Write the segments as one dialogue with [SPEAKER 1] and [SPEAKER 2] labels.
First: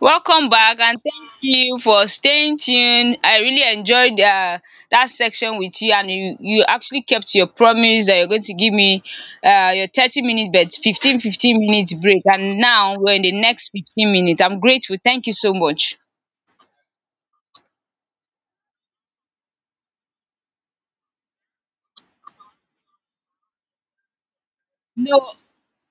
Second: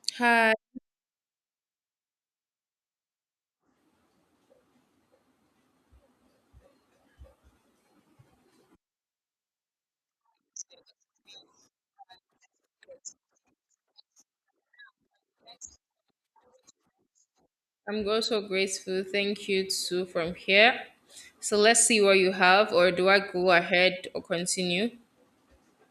[SPEAKER 1] Welcome
[SPEAKER 2] Hi,
[SPEAKER 1] back and thank you for staying tuned. I really enjoyed dat section with you and you actually kept your promise that you're going to give me your 30-minute but fifteen minutes break, and now we're in the next 15 minutes. I'm grateful. Thank you so much.
[SPEAKER 2] I'm also grateful. Thank you too from here. So let's see what you have, or do I go ahead or continue?
[SPEAKER 1] No,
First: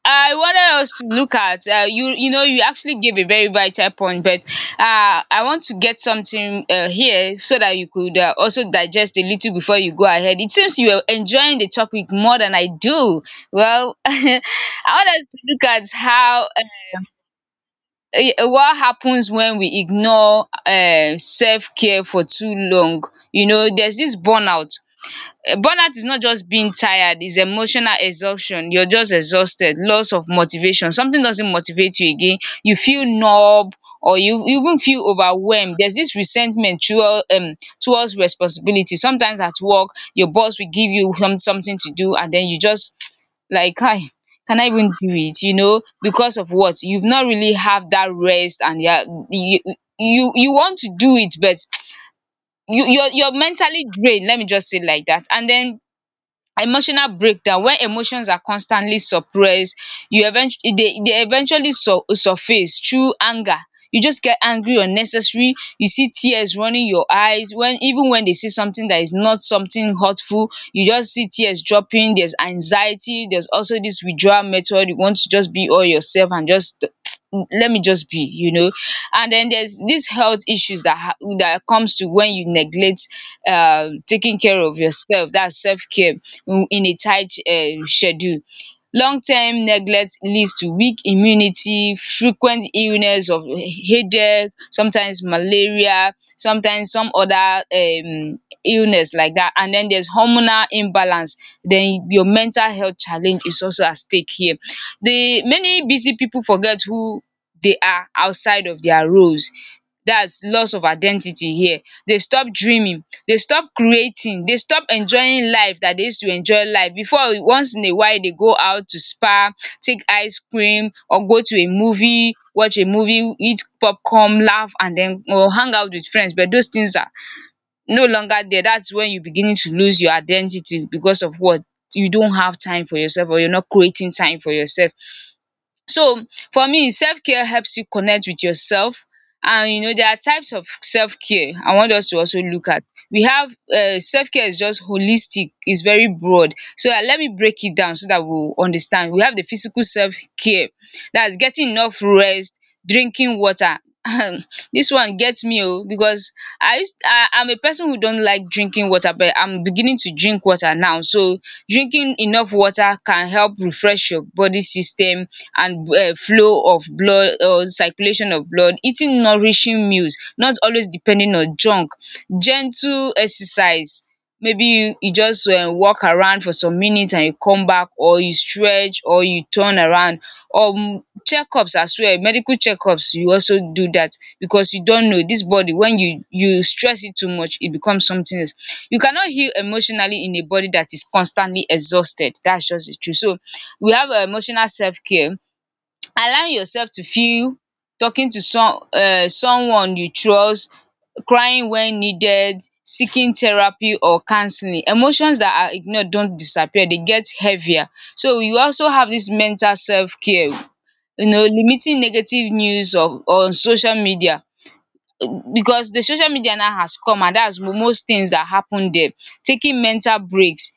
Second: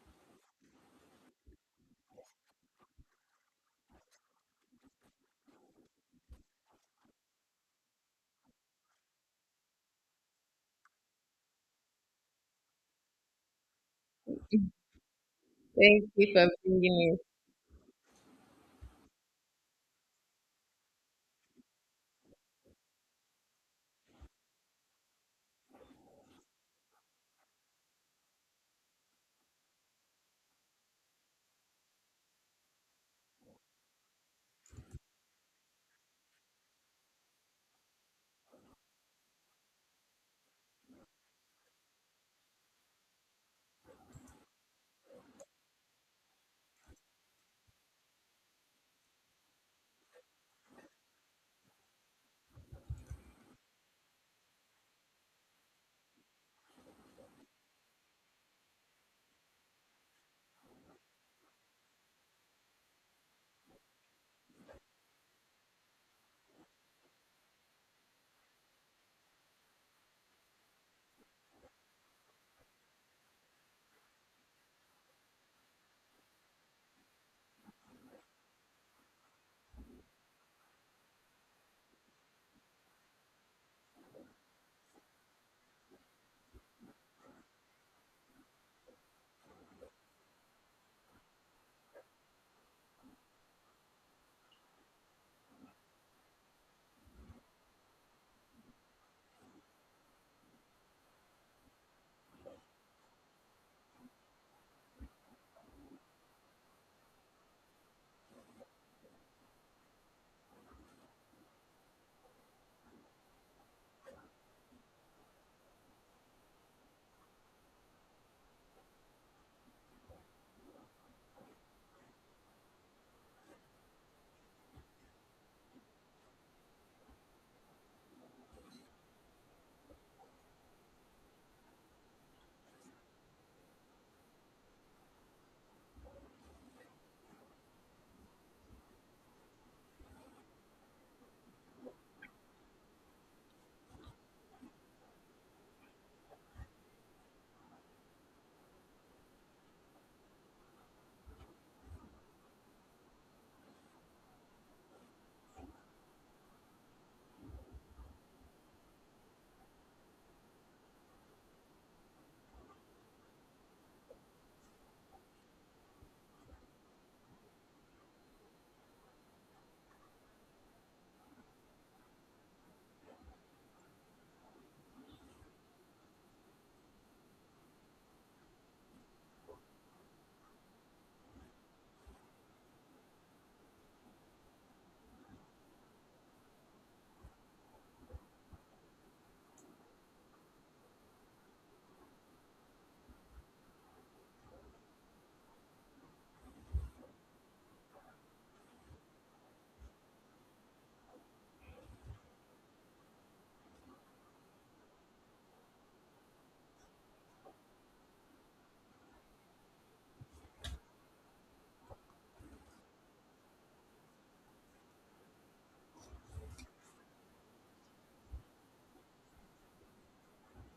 [SPEAKER 1] I wanted us to look at you actually gave a very vital point, but I want to get something here so that you could also digest a little before you go ahead. It seems you are enjoying the topic more than I do. Well, I want us to look at
[SPEAKER 2] Thank you for
[SPEAKER 1] how
[SPEAKER 2] bringing me.
[SPEAKER 1] what happens when we ignore self-care for too long. You know, there's this burnout. Is not just being tired, it's emotional exhaustion. You're just exhausted, loss of motivation, something doesn't motivate you again, you feel numb, or you even feel overwhelmed. There's this resentment towards responsibility, sometimes at work. Your boss will give you something to do, and then you just like kai, can I even do it, because of what you've not really have that rest. And yeah, you you want to do it, but you're mentally drained, let me just say it like that. And then emotional breakdown. When emotions are constantly suppressed, you eventu they eventually surface through anger. You just get angry unnecessary, you see tears running your eyes when even when they see something that is not something hurtful, you just see tears dropping. There's anxiety, there's also this withdrawal method, you want to just be all yourself and just let me just be. And then there's these health issues that comes to when you neglect taking care of yourself, that's self-care, in a tight schedule. Long-term neglect leads to weak immunity, frequent illness of headache, sometimes malaria, sometimes some other illness like that. And then there's hormonal imbalance, then your mental health challenge is also at stake here. The many busy people forget who they are outside of their roles. That's loss of identity here. They stop dreaming, they stop creating, they stop enjoying life that they used to enjoy life before. Once in a while they go out to spa, take ice cream or go to a movie, watch a movie, eat popcorn, laugh, and then or hang out with friends, but those things are no longer there. That's when you beginning to lose your identity because of what? You don't have time for yourself, or you're not creating time for yourself. So for me, self-care helps you connect with yourself. And there are types of self-care I want us to also look at. We have self-care is just holistic, it's very broad. So let me break it down so that we will understand. We have the physical self-care, that's getting enough rest, drinking water. This one gets me oh, because I am a person who don't like drinking water, but I'm beginning to drink water now. So drinking enough water can help refresh your body system and flow of blood or circulation of blood. Eating nourishing meals, not always depending on junk. Gentle exercise, maybe you just walk around for some minutes and you come back, or you stretch, or you turn around. um Checkups as well, medical checkups you also do that because you don't know this body, when you stress it too much it becomes something else. You cannot heal emotionally in a body that is constantly exhausted. That's just the truth. So we have emotional self care, allow yourself to feel, talking to someone you trust, crying when needed, seeking therapy or counseling. Emotions that are ignored don't disappear, they get heavier. So you also have this mental self care, limiting negative news of on social media, because the social media now has come, and that's most things that happen there. Taking mental breaks,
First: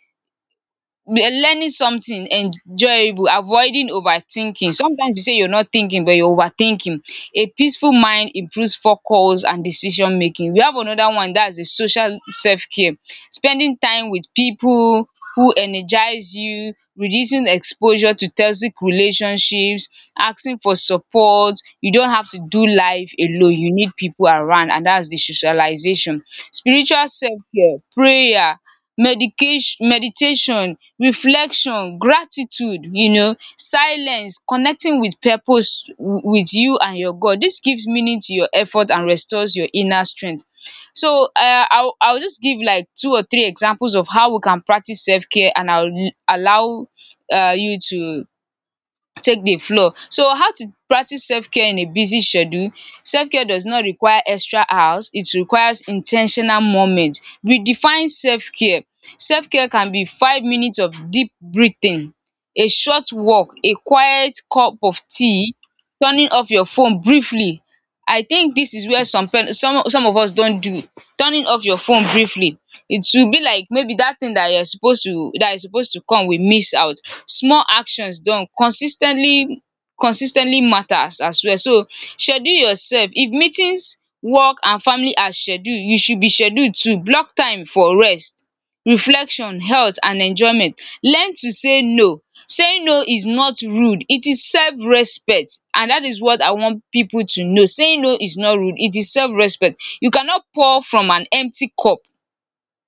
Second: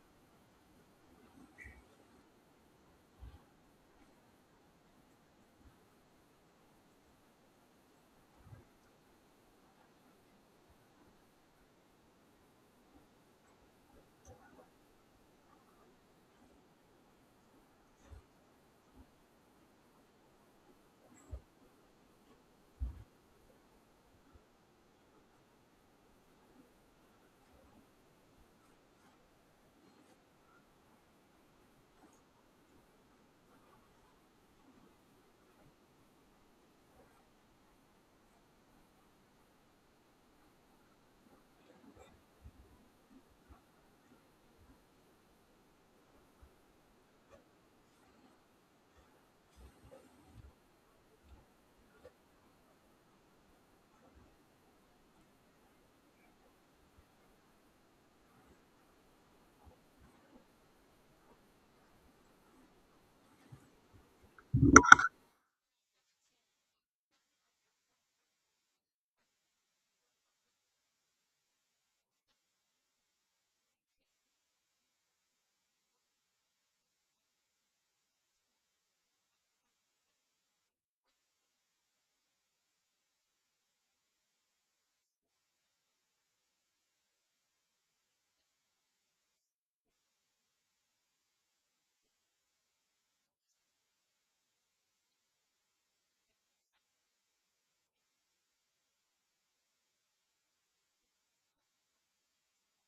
[SPEAKER 1] learning something enjoyable, avoiding overthinking. Sometimes you say you're not thinking but you're overthinking. A peaceful mind improves focus and decision making. We have another one, that's the social self-care, spending time with people who energize you, reducing exposure to toxic relationships, asking for support. You don't have to do life alone, you need people around, and that's the socialization. Spiritual self-care, prayer, medication, meditation, reflection, gratitude, silence, connecting with purpose with you and your God. This gives meaning to your effort and restores your inner strength. So I'll just give like two or three examples of how we can practice self-care, and I'll allow you to take dey floor. So how to practice selfcare in a busy schedule. Selfcare does not require extra hours, it requires in ten tional moment. Redefine selfcare. Selfcare can be 5 minutes of deep breathing, a short walk, a quiet cup of tea, turning off your phone briefly. I think dis is where some of us don do. Turning off your phone briefly. It will be like maybe that thing that is supposed to come, we miss out. Small actions done consistently matters as well. So schedule yourself. If meetings, work and family are scheduled, you should be scheduled too. Block time for rest, reflection, health and enjoyment. Learn to say no. Saying no is not rude, it is self respect, and that is what I want people to know. Saying no is not rude, it is self respect. You cannot pour from an empty cup.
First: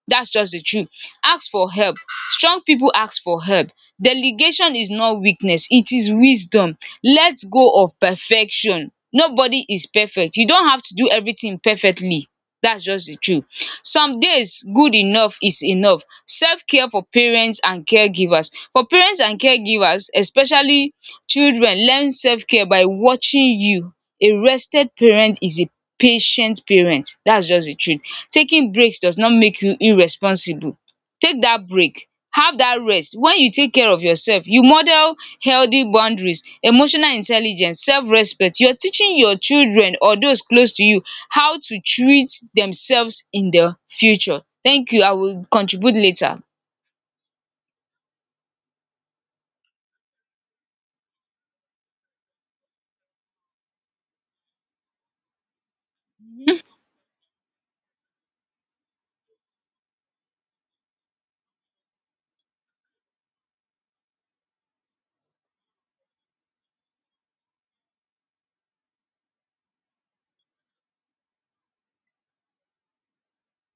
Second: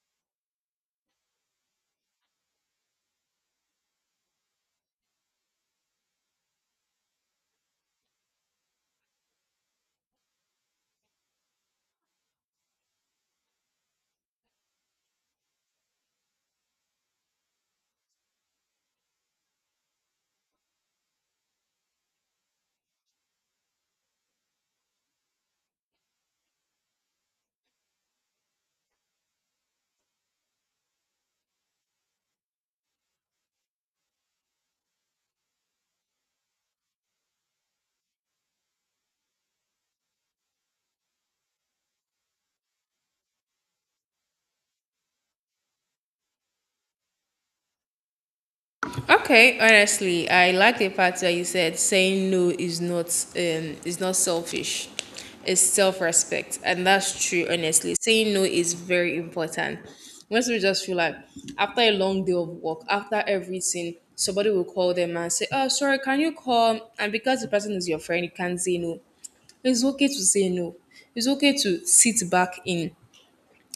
[SPEAKER 1] That's just the truth. Ask for help. Strong people ask for help. Delegation is not weakness, it is wisdom. Let go of perfection. Nobody is perfect. You don't have to do everything perfectly. That's just the truth. Some days, good enough is enough. Self care for parents and caregivers. For parents and caregivers, especially children, learn self care by watching you. A rested parent is a patient parent. That's just the truth. Taking breaks does not make you irresponsible. Take that break. Have that rest. When you take care of yourself, you model healthy boundaries, emotional intelligence, self respect. You're teaching your children or those close to you how to treat themselves in the future. Thank you. I will contribute later.
[SPEAKER 2] Okay, honestly, I like the fact that you said saying no is not is not selfish. It's self-respect, and that's true. Honestly, saying no is very important. Once we just feel like after a long day of work, after everything, somebody will call them and say, "Oh, sorry, can you call?" And because the person is your friend, you can't say no. It's okay to say no. It's okay to sit back in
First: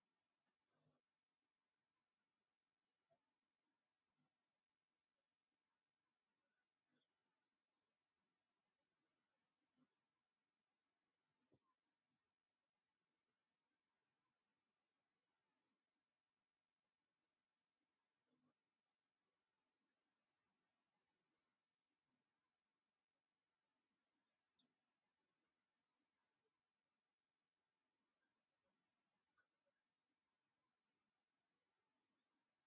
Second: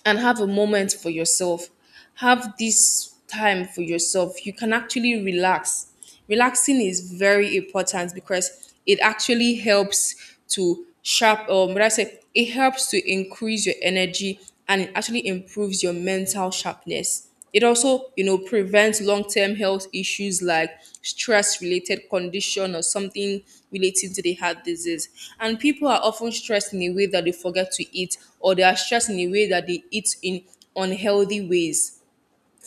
[SPEAKER 2] and have a moment for yourself. Have this time for yourself. You can actually relax. Relaxing is very important because it actually helps to sharp what I say it helps to increase your energy, and it actually improves your mental sharpness. It also, you know, prevents long-term health issues like stress-related condition or something relating to the heart disease. And people are often stressed in a way that they forget to eat, or they are stressed in a way that they eat in unhealthy ways,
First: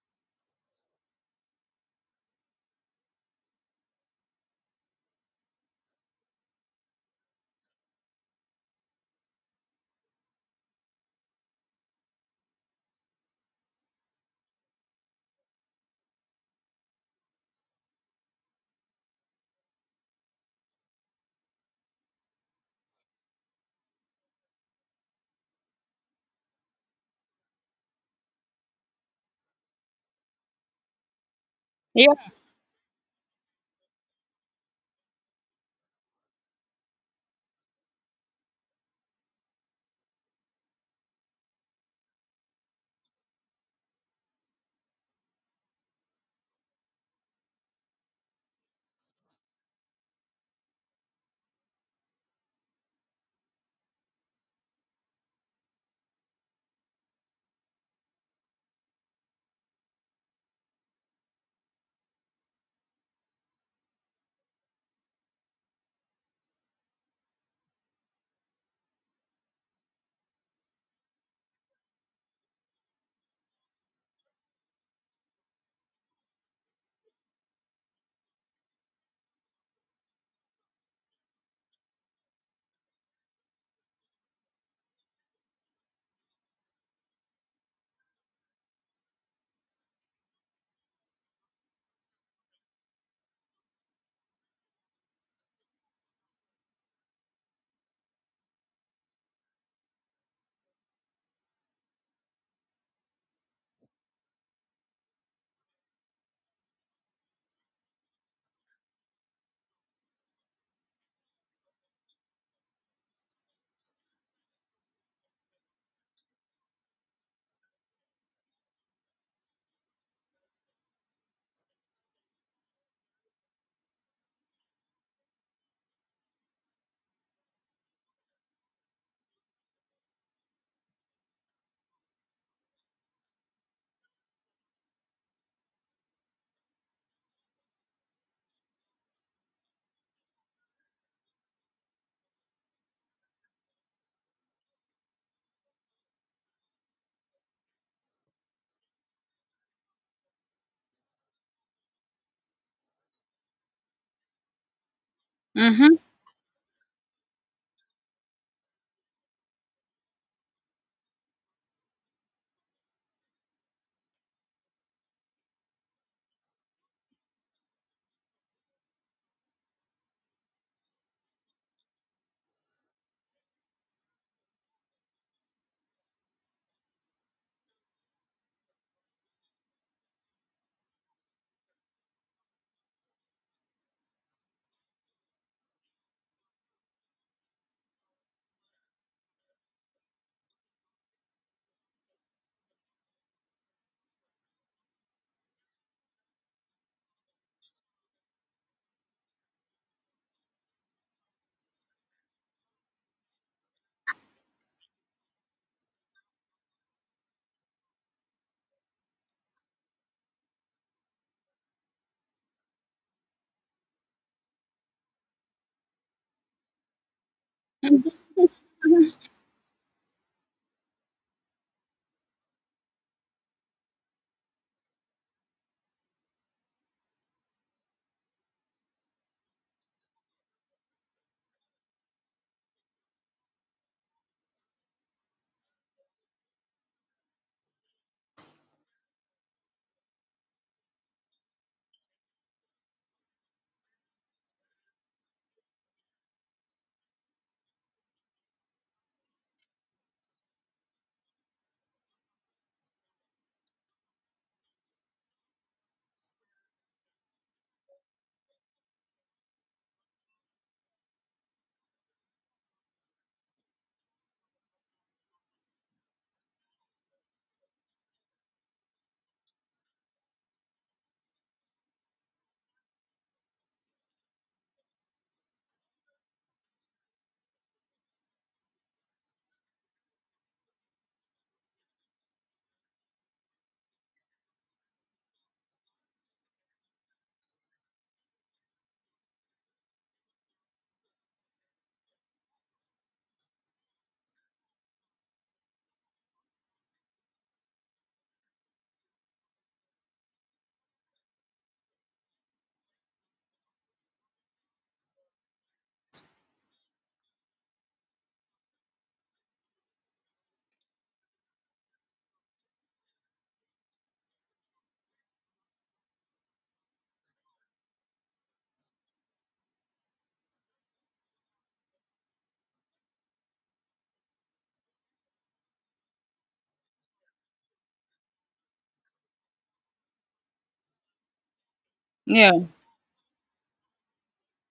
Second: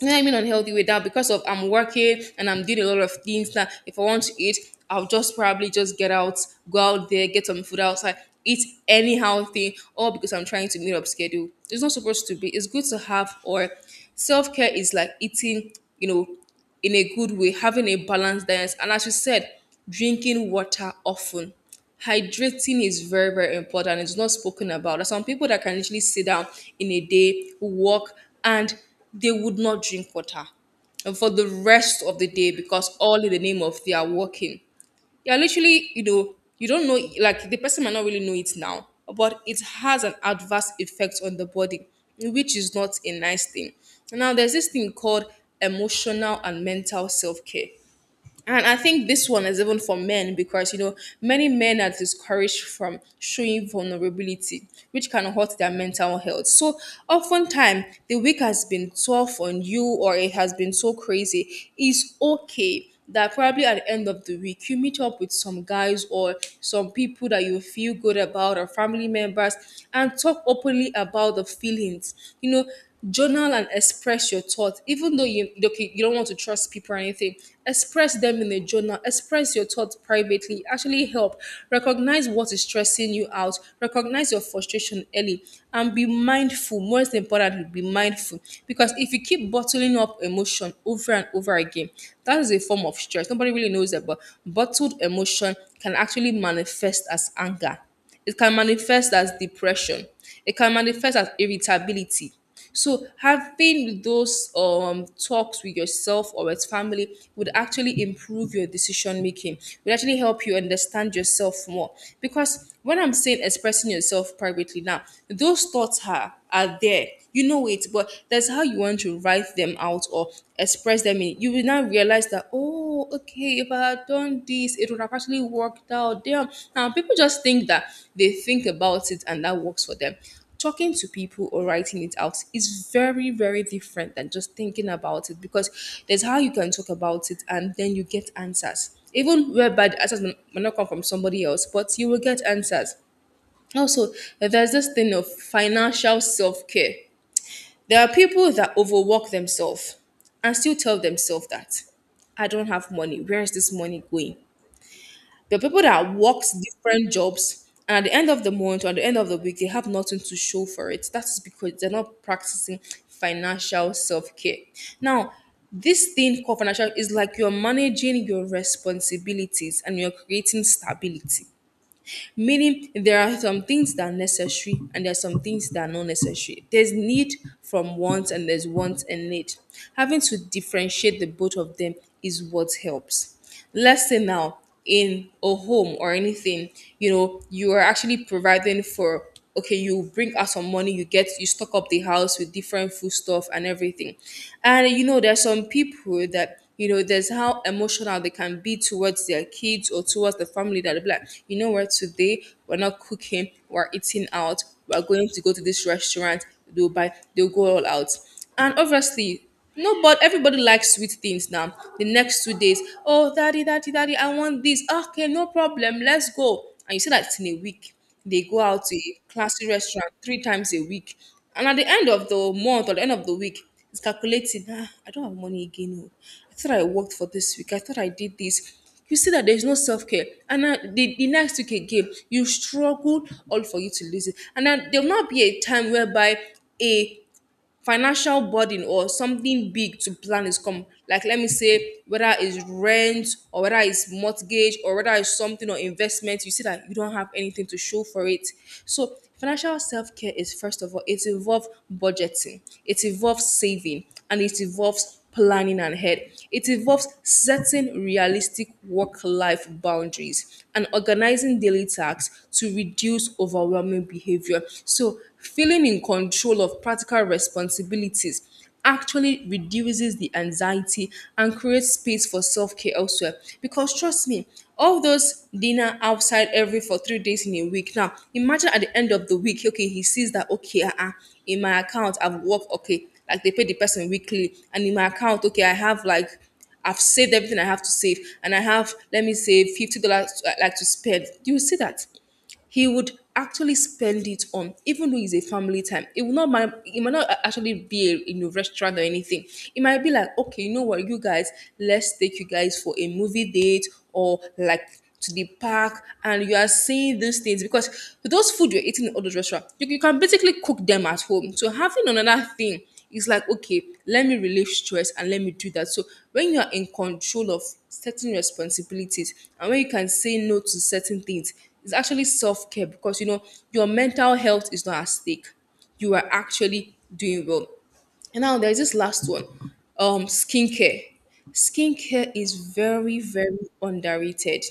[SPEAKER 2] you know what I mean, unhealthy way that because of I'm working and I'm doing a lot of things that if I want to eat, I'll just probably just get out, go out there, get some food outside, eat anyhow thing, all because I'm trying to meet up schedule. It's not supposed to be. It's good to have, or self-care is like eating, you know, in a good way, having a balanced diet. And as you said, drinking water often. Hydrating is very, very important. It's not spoken about. There's some people that can literally sit down in a day, walk, and they would not drink water and for the rest
[SPEAKER 1] Yeah.
[SPEAKER 2] of the day because all in the name of they are working, you're literally, you know, you don't know, like the person might not really know it now, but it has an adverse effect on the body, which is not a nice thing. Now, there's this thing called emotional and mental self care. And I think this one is even for men because, you know, many men are discouraged from showing vulnerability, which can hurt their mental health. So, oftentimes, the week has been tough on you or it has been so crazy. It's okay that probably at the end of the week, you meet up with some guys or some people that you feel good about or family members and talk openly about the feelings. You know, journal and express your thoughts. Even though you okay, you don't want to trust people or anything, express them in a journal, express your thoughts privately, actually help recognize what is stressing you out, recognize your frustration early, and be mindful. Most importantly be mindful, because if you keep bottling up emotion over and over again, that is a form of stress. Nobody really knows that, but bottled emotion can actually manifest as anger, it can manifest as depression. It can manifest as irritability. So having those talks with yourself or with family would actually improve your decision making. Would actually help you understand yourself more. Because when I'm saying expressing yourself privately now, those thoughts are there. You know it, but that's how you want to write them out or express them in. You will now realize that oh, okay, if I had done this, it would have actually worked out. Damn. Now, people just think that they think about it and that works for them. Talking to people or writing it out is very, very different than just thinking about it, because there's how you can talk about it and then you get answers. Even whereby the answers may not come from somebody else, but you will get answers. Also, there's this thing of financial self care. There are people that overwork themselves and still tell themselves that I don't have money. Where is this money going? There are people
[SPEAKER 1] Mm-hmm.
[SPEAKER 2] that worked different jobs and at the end of the month or at the end of the week, they have nothing to show for it. That is because they're not practicing financial self care. Now, this thing called financial is like you're managing your responsibilities and you're creating stability, meaning there are some things that are necessary and there are some things that are not necessary. There's need from wants and there's wants and need. Having to differentiate the both of them is what helps. Let's say now in a home or anything, you know, you are actually providing for, okay, you bring out some money, you get, you stock up the house with different food stuff and everything. And you know there's some people that, you know, there's how emotional they can be towards their kids or towards the family, that they'll be like, you know what, today we're not cooking, we're eating out, we're going to go to this restaurant. They'll buy, they'll go all out, and obviously no, but everybody likes sweet things now. The next 2 days, oh, daddy, daddy, daddy, I want this. Okay, no problem. Let's go. And you see that it's in a week. They go out to a classy restaurant 3 times a week. And at the end of the month or the end of the week, it's calculating, ah, I don't have money again. Oh. I thought I worked for this week. I thought I did this. You see that there's no self care. And now the next week again, you struggle all for you to lose it. And then there'll not be a time whereby a financial burden or something big to plan is come, like let me say whether it's rent or whether it's mortgage or whether it's something or investment, you see that you don't have anything to show for it. So financial self-care is first of all it involves budgeting, it involves saving, and it involves planning ahead. It involves setting realistic work life boundaries and organizing daily tasks to reduce overwhelming behavior. So, feeling in control of practical responsibilities actually reduces the anxiety and creates space for self-care elsewhere, because trust me, all those dinner outside every for 3 days in a week, now imagine at the end of the week, okay, he sees that, okay, in my account I've worked, okay, like they pay the person weekly, and in my account, okay, I have like, I've saved everything I have to save, and I have let me say $50 like to spend. You will see that he would actually spend it on, even though it's a family time, it will not mind, it might not a- actually be a, you know, restaurant or anything. It might be like, okay, you know what, you guys, let's take you guys for a movie date or like to the park. And you are seeing these things because those food you're eating in all those restaurants, you can basically cook them at home. So having another thing is like, okay, let me relieve stress and let me do that. So when you are in control of certain responsibilities and when you can say no to certain things, it's actually self-care, because you know your mental health is not at stake, you are actually doing well. And now there's this last one, skincare. Skincare is
[SPEAKER 1] Yeah.
[SPEAKER 2] very very underrated.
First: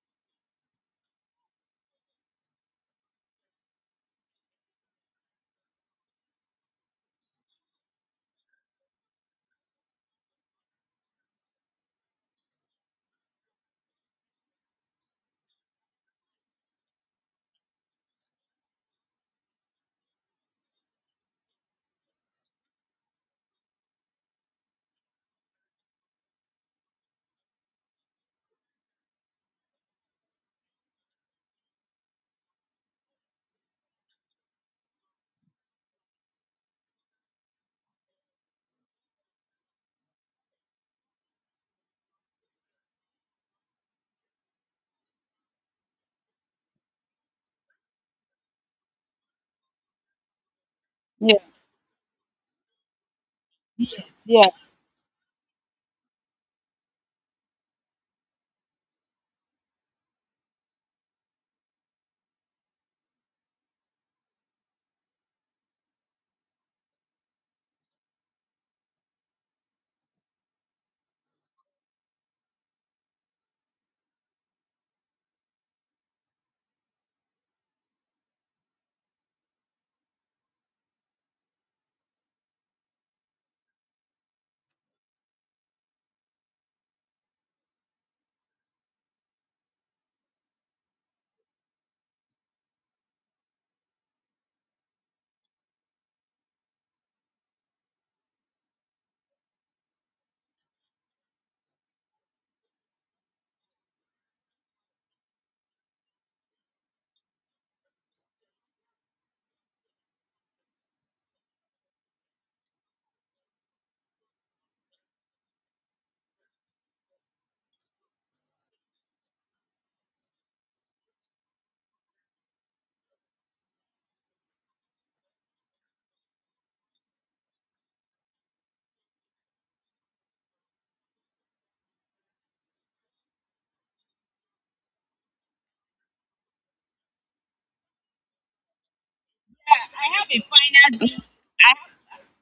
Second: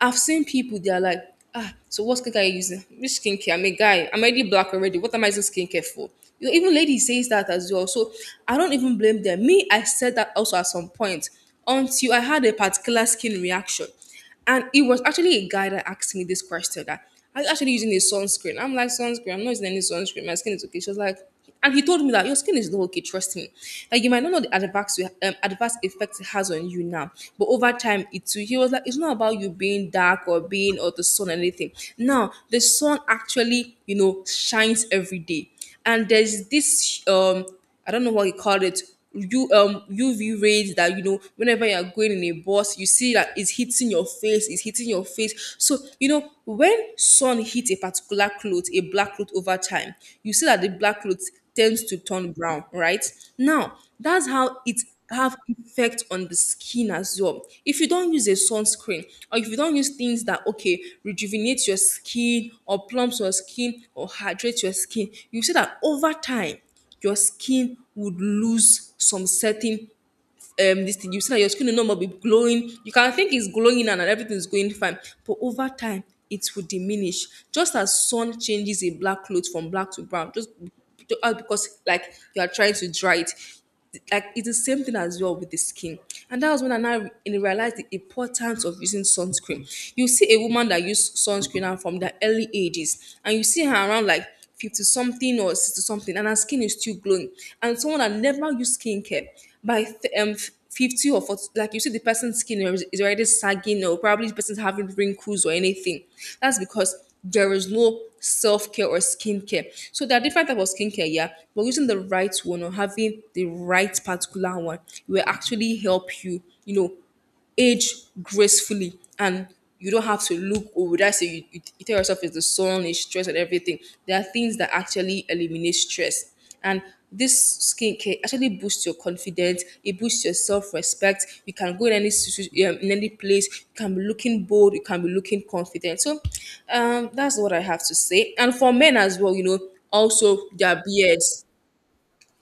[SPEAKER 2] I've seen people, they're like, ah, so what skincare are you using? Which skincare? I'm a guy. I'm already black already. What am I using skincare for? You know, even ladies says that as well. So I don't even blame them. Me, I said that also at some point until I had a particular skin reaction. And it was actually a guy that asked me this question, that I was actually using a sunscreen. I'm like, sunscreen, I'm not using any sunscreen. My skin is okay. She was like, and he told me that your skin is not okay, trust me. Like you might not know the adverse adverse effect it has on you now, but over time it too. He was like, it's not about you being dark or being or the sun or anything. Now the sun actually, you know, shines every day, and there's this I don't know what you call it. You UV rays that, you know, whenever you're going in a bus, you see that it's hitting your face, it's hitting your face. So you know when sun hits a particular cloth, a black cloth, over time, you see that the black cloth
[SPEAKER 1] Yes.
[SPEAKER 2] tends to turn brown, right? Now that's
[SPEAKER 1] Yeah.
[SPEAKER 2] how it have effect on the skin as well. If you don't use a sunscreen or if you don't use things that okay rejuvenate your skin or plump your skin or hydrate your skin, you see that over time your skin would lose some certain this thing. You see that your skin will no more be glowing. You can think it's glowing and everything's going fine, but over time it will diminish. Just as sun changes a black cloth from black to brown, just because like you are trying to dry it. Like it's the same thing as well with the skin, and that was when I now realized the importance of using sunscreen. You see a woman that used sunscreen and from the early ages, and you see her around like 50 something or 60 something and her skin is still glowing, and someone that never used skincare by 50 or 40, like you see the person's skin is already sagging or probably the person's having wrinkles or anything. That's because there is no self-care or skincare. So there are different type of skincare, yeah, but using the right one or having the right particular one will actually help you, you know, age gracefully. And you don't have to look, or would I say you, you tell yourself it's the sun, it's stress and everything. There are things that actually eliminate stress. And this skincare actually boosts your confidence, it boosts your self-respect. You can go in any in any place, you can be looking bold, you can be looking confident. So that's what I have to say. And for men as well, you know,
[SPEAKER 1] I have
[SPEAKER 2] also their
[SPEAKER 1] a final
[SPEAKER 2] beards.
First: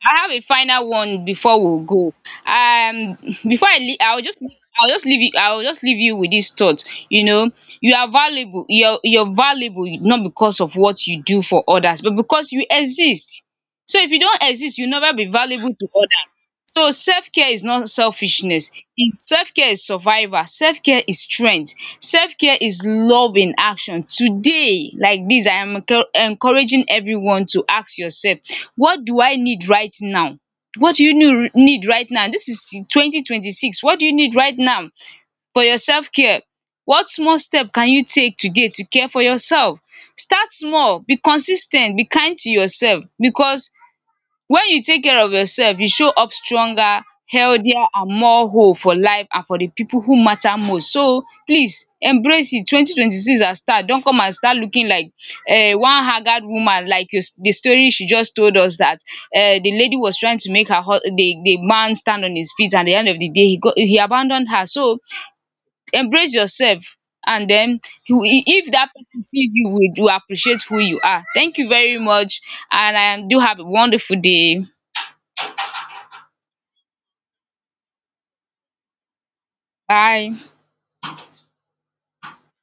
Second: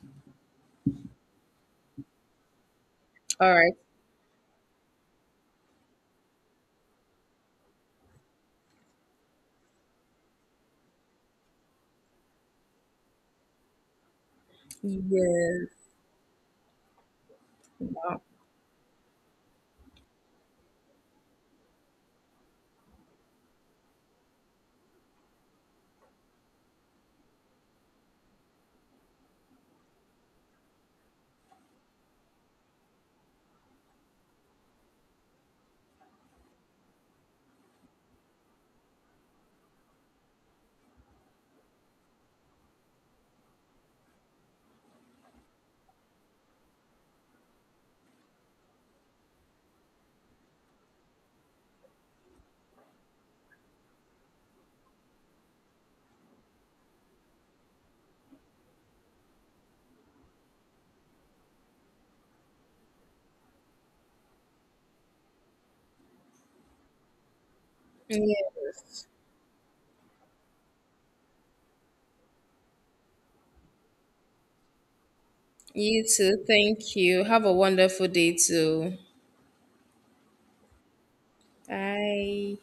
[SPEAKER 1] I have a final one before we go. Um
[SPEAKER 2] All
[SPEAKER 1] Before
[SPEAKER 2] right.
[SPEAKER 1] I lea- I'll just leave you I'll just leave you with this thought. You know, you are valuable. You're valuable not because of what you do for others, but because you exist. So if you don't exist, you'll never be
[SPEAKER 2] Yeah.
[SPEAKER 1] valuable to others. So self-care is not selfishness. It Self-care is survival. Self-care is strength. Self-care is love in action. Today, like this, I am encouraging everyone to ask yourself, what do I need right now? What do you need right now? This is 2026. What do you need right now for your self-care? What small step can you take today to care for yourself? Start small, be consistent. Be kind to yourself, because when you take care of yourself, you show up stronger, healthier and more whole for life and for the people who matter most. So please embrace it. 2026 has start. Don't come and start looking like one haggard woman like your the story she just told us that the lady was trying to make her the man stand on his feet, and at the end of the day he abandoned her. So embrace yourself, and den if that
[SPEAKER 2] Yeah.
[SPEAKER 1] person sees you, will appreciate who you are. Thank you very much, and I do have a wonderful day.
[SPEAKER 2] You too. Thank you. Have a wonderful day too.
[SPEAKER 1] Bye.
[SPEAKER 2] Bye.